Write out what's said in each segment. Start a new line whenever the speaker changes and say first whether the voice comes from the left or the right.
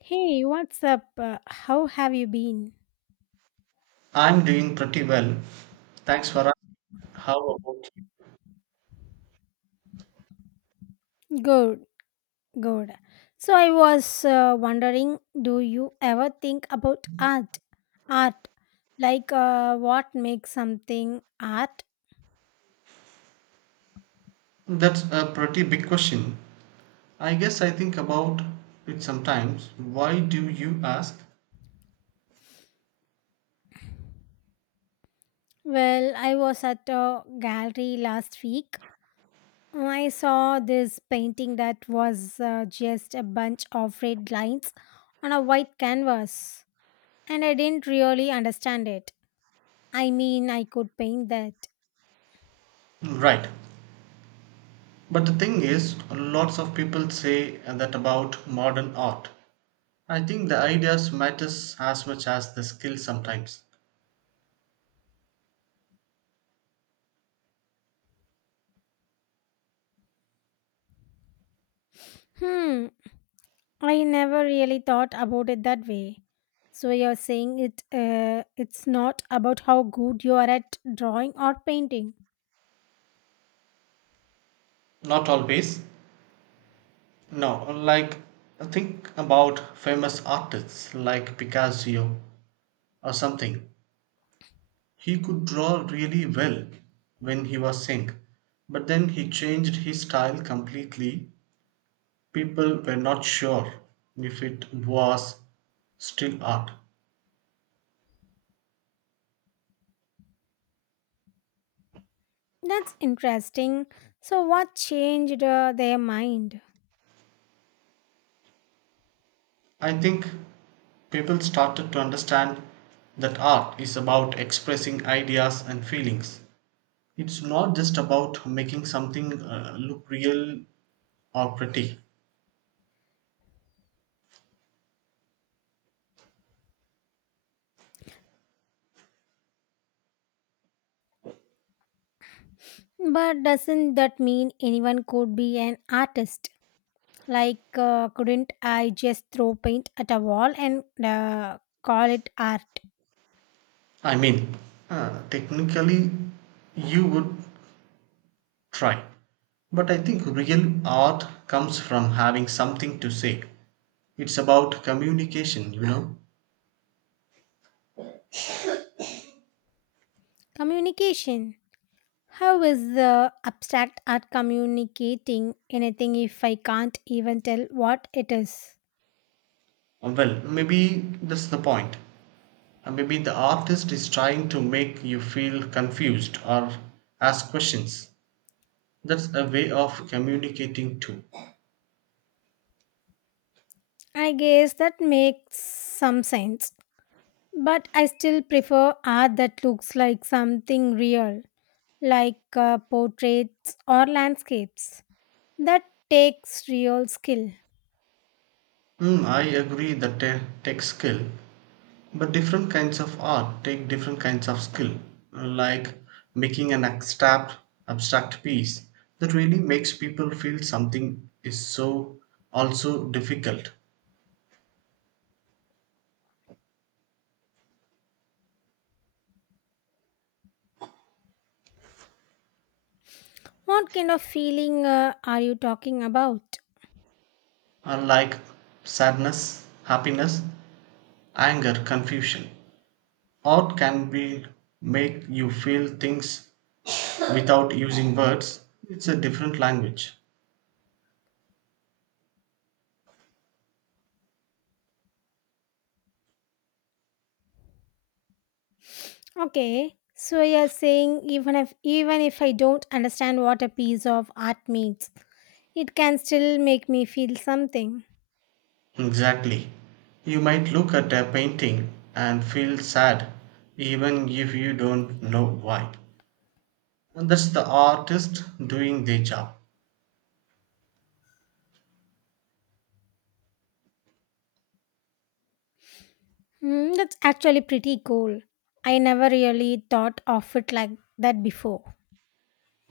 left: Hey, what's up? How have you been?
right: I'm doing pretty well. Thanks for asking. How about
left: Good, good. So I was wondering, do you ever think about art? Art, like what makes something art?
right: you? That's a pretty big question. I guess I think about it sometimes. Why do you ask?
left: Well, I was at a gallery last week. I saw this painting that was just a bunch of red lines on a white canvas, and I didn't really understand it. I mean, I could paint that.
right: Right. But the thing is, lots of people say that about modern art. I think the ideas matters as much as the skill sometimes.
left: Hmm, I never really thought about it that way. So you're saying it's not about how good you are at drawing or painting.
right: Not always. No, like think about famous artists like Picasso or something. He could draw really well when he was young, but then he changed his style completely. People were not sure if it was still art.
left: That's interesting. So what changed their mind?
right: I think people started to understand that art is about expressing ideas and feelings. It's not just about making something look real or pretty.
left: But doesn't that mean anyone could be an artist? Like couldn't I just throw paint at a wall and call it art?
right: I mean, technically, you would try. But I think real art comes from having something to say. It's about communication.
left: Communication. How is the abstract art communicating anything if I can't even tell what it is?
right: Well, maybe that's the point. Maybe the artist is trying to make you feel confused or ask questions. That's a way of communicating too.
left: I guess that makes some sense. But I still prefer art that looks like something real, like portraits or landscapes. That takes real skill.
right: Mm, I agree that a tech skill, but different kinds of art take different kinds of skill, like making an abstract piece that really makes people feel something is so also difficult,
left: What kind of feeling are you talking about?
right: unlike sadness, happiness, anger, confusion. Art can be make you feel things without using words. It's a different language.
left: Okay, so you're saying even if I don't understand what a piece of art means, it can still make me feel something.
right: Exactly. You might look at a painting and feel sad even if you don't know why. And that's the artist doing their job.
left: Hmm, that's actually pretty cool. I never really thought of it like that before.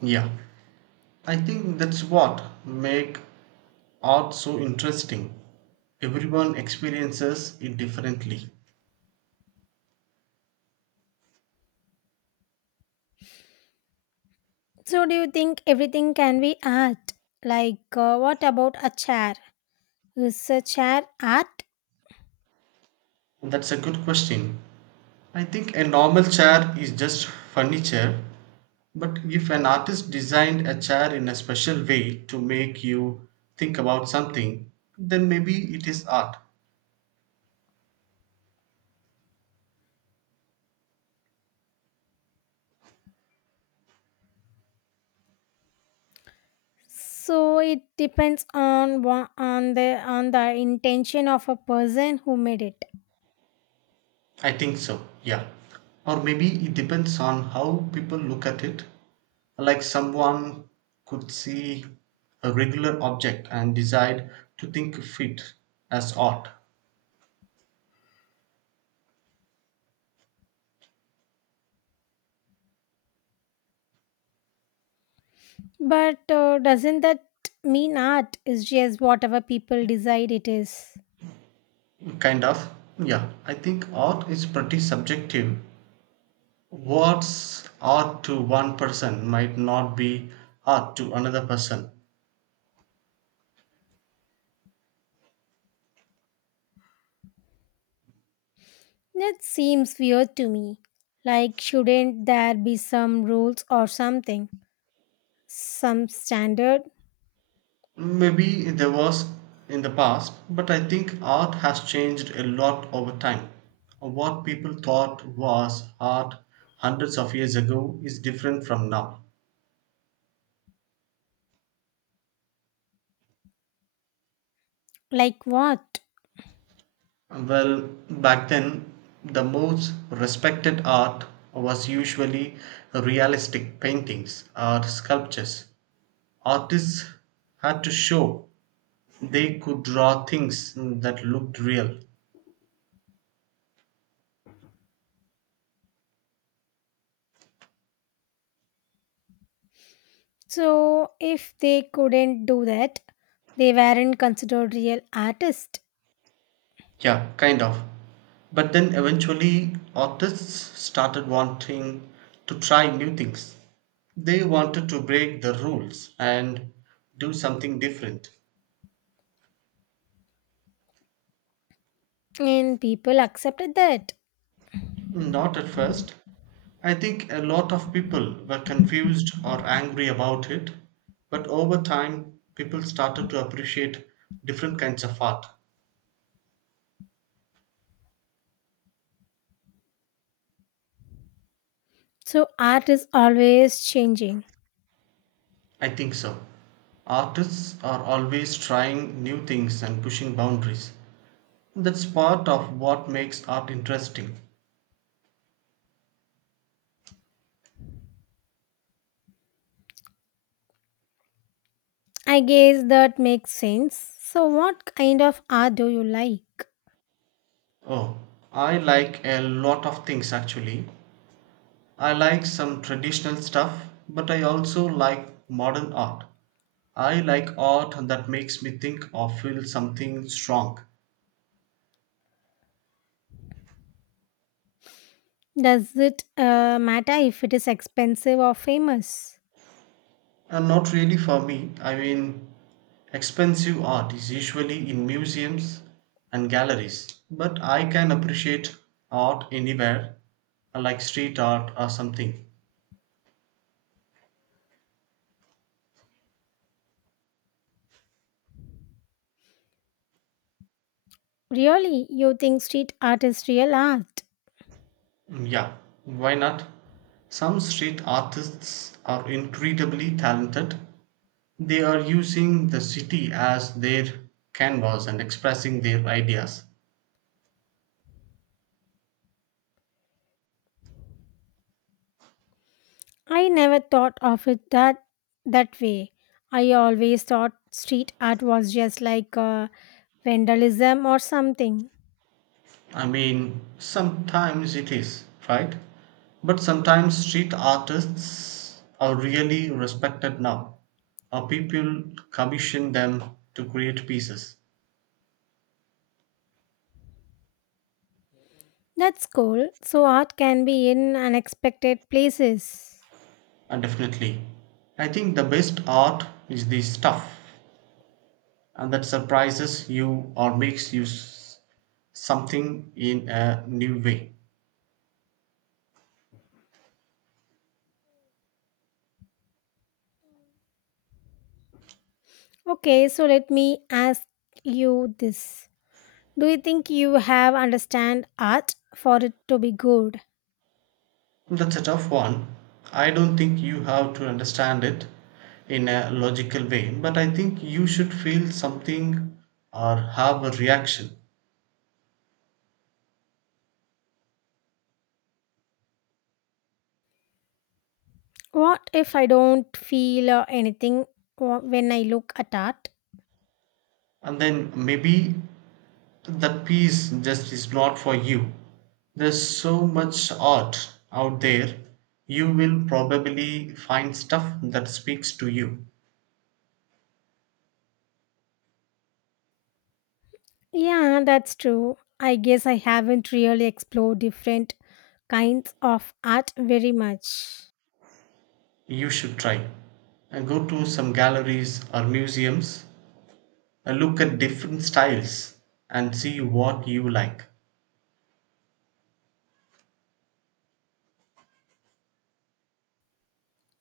right: Yeah. I think that's what make art so interesting. Everyone experiences it differently.
left: So do you think everything can be art? Like what about a chair? Is a chair art?
right: That's a good question. I think a normal chair is just furniture. But if an artist designed a chair in a special way to make you think about something, then maybe it is art.
left: So it depends on on the intention of a person who made it.
right: I think so, yeah. Or maybe it depends on how people look at it. Like someone could see a regular object and decide to think of it as art.
left: But doesn't that mean art is just whatever people decide it is?
right: Kind of, yeah. I think art is pretty subjective. What's art to one person might not be art to another person.
left: That seems weird to me. Like, shouldn't there be some rules or something? Some standard?
right: Maybe there was in the past, but I think art has changed a lot over time. What people thought was art hundreds of years ago is different from now.
left: Like what?
right: Well, back then, the most respected art was usually realistic paintings or sculptures. Artists had to show they could draw things that looked real.
left: So, if they couldn't do that, they weren't considered real artists,
right: Yeah, kind of. But then eventually, artists started wanting to try new things. They wanted to break the rules and do something different.
left: and people accepted that.
right: Not at first. I think a lot of people were confused or angry about it, but over time, people started to appreciate different kinds of art.
left: So, art is always changing.
right: I think so. Artists are always trying new things and pushing boundaries. That's part of what makes art interesting.
left: I guess that makes sense. So, what kind of art do you like?
right: Oh, I like a lot of things actually. I like some traditional stuff, but I also like modern art. I like art that makes me think or feel something strong.
left: Does it matter if it is expensive or famous?
right: And not really for me. I mean, expensive art is usually in museums and galleries, but I can appreciate art anywhere, like street art or something.
left: Really, you think street art is real art?
right: Yeah, why not? Some street artists are incredibly talented. They are using the city as their canvas and expressing their ideas.
left: I never thought of it that way. I always thought street art was just like vandalism or something.
right: I mean, sometimes it is, right? But sometimes street artists are really respected now. Or people commission them to create pieces.
left: That's cool. So art can be in unexpected places.
right: And definitely, I think the best art is the stuff and that surprises you or makes you something in a new way.
left: Okay, so let me ask you this. Do you think you have understand art for it to be good?
right: That's a tough one. I don't think you have to understand it in a logical way, but I think you should feel something or have a reaction.
left: What if I don't feel anything when I look at art?
right: And then maybe that piece just is not for you. There's so much art out there, you will probably find stuff that speaks to you.
left: Yeah, that's true. I guess I haven't really explored different kinds of art very much.
right: You should try. Go to some galleries or museums, look at different styles, and see what you like.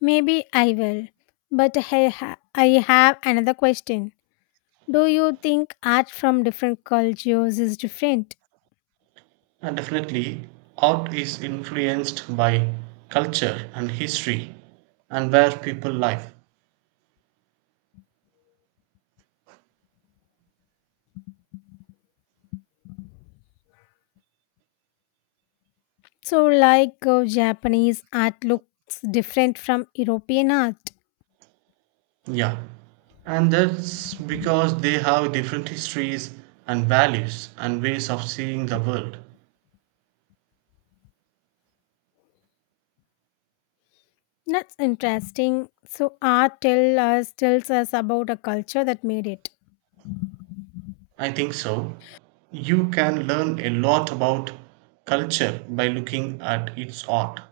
left: Maybe I will. But I have another question. Do you think art from different cultures is different?
right: And definitely, art is influenced by culture and history and where people live.
left: So, like Japanese art looks different from European art.
right: Yeah, and that's because they have different histories and values and ways of seeing the world.
left: That's interesting. So, tells us about a culture that made it.
right: I think so. You can learn a lot about culture by looking at its art.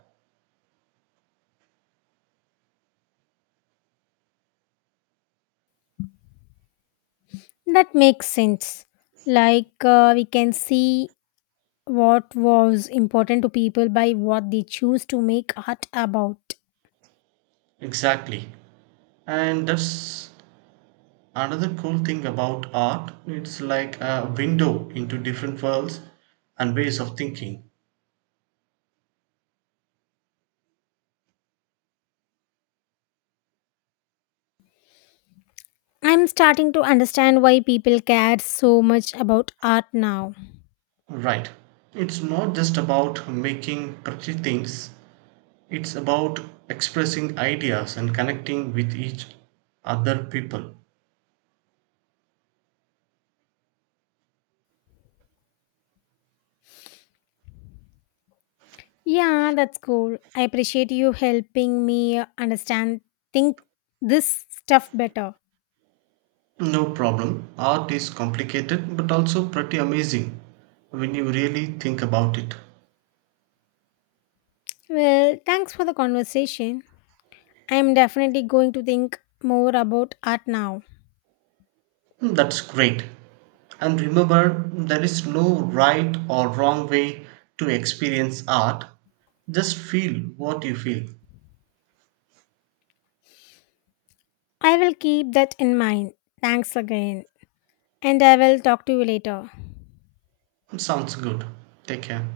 left: That makes sense. Like we can see what was important to people by what they choose to make art about.
right: Exactly. And that's another cool thing about art. It's like a window into different worlds and ways of thinking.
left: I'm starting to understand why people care so much about art now.
right: Right. It's not just about making pretty things, it's about expressing ideas and connecting with each other people.
left: Yeah, that's cool. I appreciate you helping me understand think this stuff better.
right: No problem. Art is complicated but also pretty amazing when you really think about it.
left: Well, thanks for the conversation. I'm definitely going to think more about art now.
right: Hmm, that's great. And remember, there is no right or wrong way to experience art. Just feel what you feel.
left: I will keep that in mind. Thanks again. And I will talk to you later.
right: Sounds good. Take care.